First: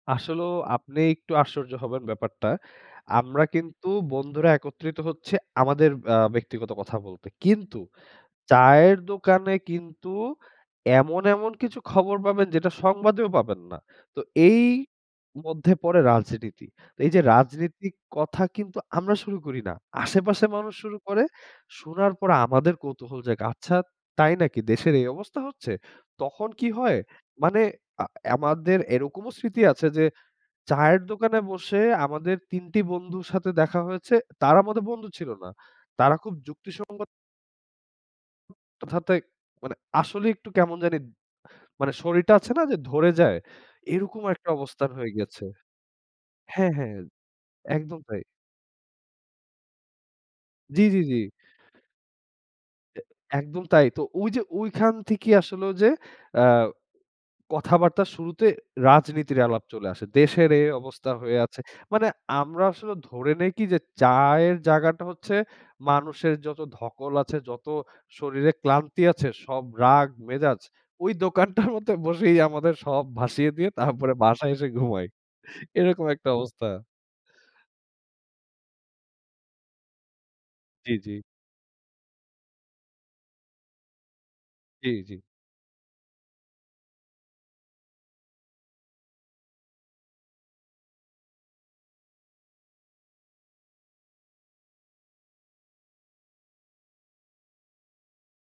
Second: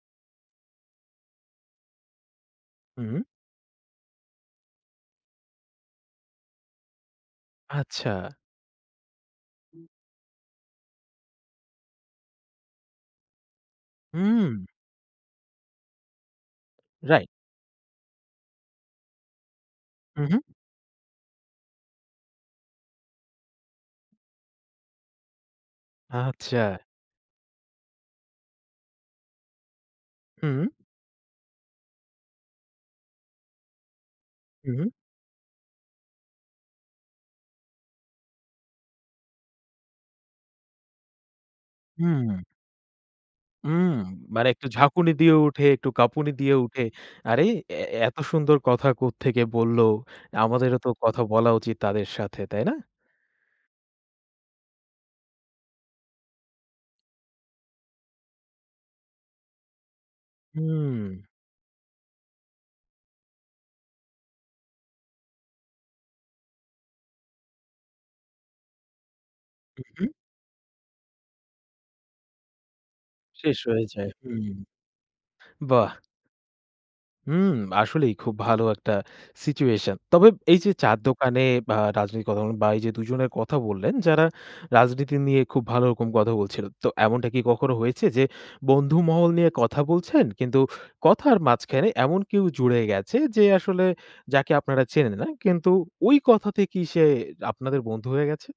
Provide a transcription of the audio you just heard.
আসলেও আপনি একটু আশ্চর্য হবেন ব্যাপারটা। হুম। আমরা কিন্তু বন্ধুরা একত্রিত হচ্ছি আমাদের আ ব্যক্তিগত কথা বলতে। কিন্তু আচ্ছা। চায়ের দোকানে কিন্তু এমন, এমন কিছু খবর পাবেন যেটা সংবাদেও পাবেন না। তো হুম। এই মধ্যে পরে রাজনীতি। এই যে রাইট। রাজনীতিক কথা কিন্তু আমরা শুরু করি না। উহুম। আশেপাশের মানুষ শুরু করে, শোনার পরে আমাদের কৌতূহল জাগে। আচ্ছা তাই নাকি দেশের এই অবস্থা হচ্ছে, তখন আচ্ছা। কি হয় মানে আ আমাদের এরকমও স্মৃতি আছে, যে হুম। চায়ের দোকানে বসে আমাদের তিনটি বন্ধুর সাথে দেখা হয়েছে। তারা আমাদের উহু। বন্ধু ছিল না। তারা খুব যুক্তিসঙ্গত [unintelligible] মানে আসলেই একটু কেমন জানি মানে শরীরটা হুম। আছে না যে ধরে যায় উম এরকম মানে একটা একটু অবস্থান হয়ে ঝাঁকুনি দিয়ে গেছে। উঠে একটু কাঁপুনি দিয়ে হ্যাঁ, উঠে। হ্যাঁ আরে অ্যা একদম অ্যা এত তাই। সুন্দর কথা কোত্থেকে বলল, আমাদেরও জি, তো জি, জি। কথা বলা উচিত তাদের সাথে। তাই না? অ্যা একদম তাই। তো ঐযে ওইখান থেকেই আসোলো যে অ্যা কথাবার্তা শুরুতে রাজনীতির আলাপ চলে আসে। দেশের এই অবস্থা হুম। হয়ে আছে। মানে আমরা আসলে ধরে নেই কি যে চায়ের জায়গাটা হচ্ছে মানুষের যত ধকল আছে, যত শরীরে ক্লান্তি আছে সব রাগ উহুম। মেজাজ। ওই দোকানটার মধ্যে বসেই আমাদের সব ভাসিয়ে শেষ দিয়ে হয়ে যায়। তারপরে হুম। বাসায় এসে ঘুমাই। বাহ! এরকম একটা অবস্থা। হুম আসলেই খুব ভালো একটা সিচুয়েশন। তবে এই যে জি, চায়ের জি। দোকানে বা রাজনৈতিক কথা বলুন বা এই যে দুজনের কথা বললেন, যারা জি, রাজনীতি জি। নিয়ে খুব ভালো রকম কথা বলছিল। তো এমনটা কি কখনো হয়েছে যে বন্ধু মহল নিয়ে কথা বলছেন কিন্তু কথার মাঝখানে এমন কেউ জুড়ে গেছে, যে আসলে যাকে আপনারা চেনেন না। কিন্তু ওই কথা থেকেই সে আপনাদের বন্ধু হয়ে গেছে?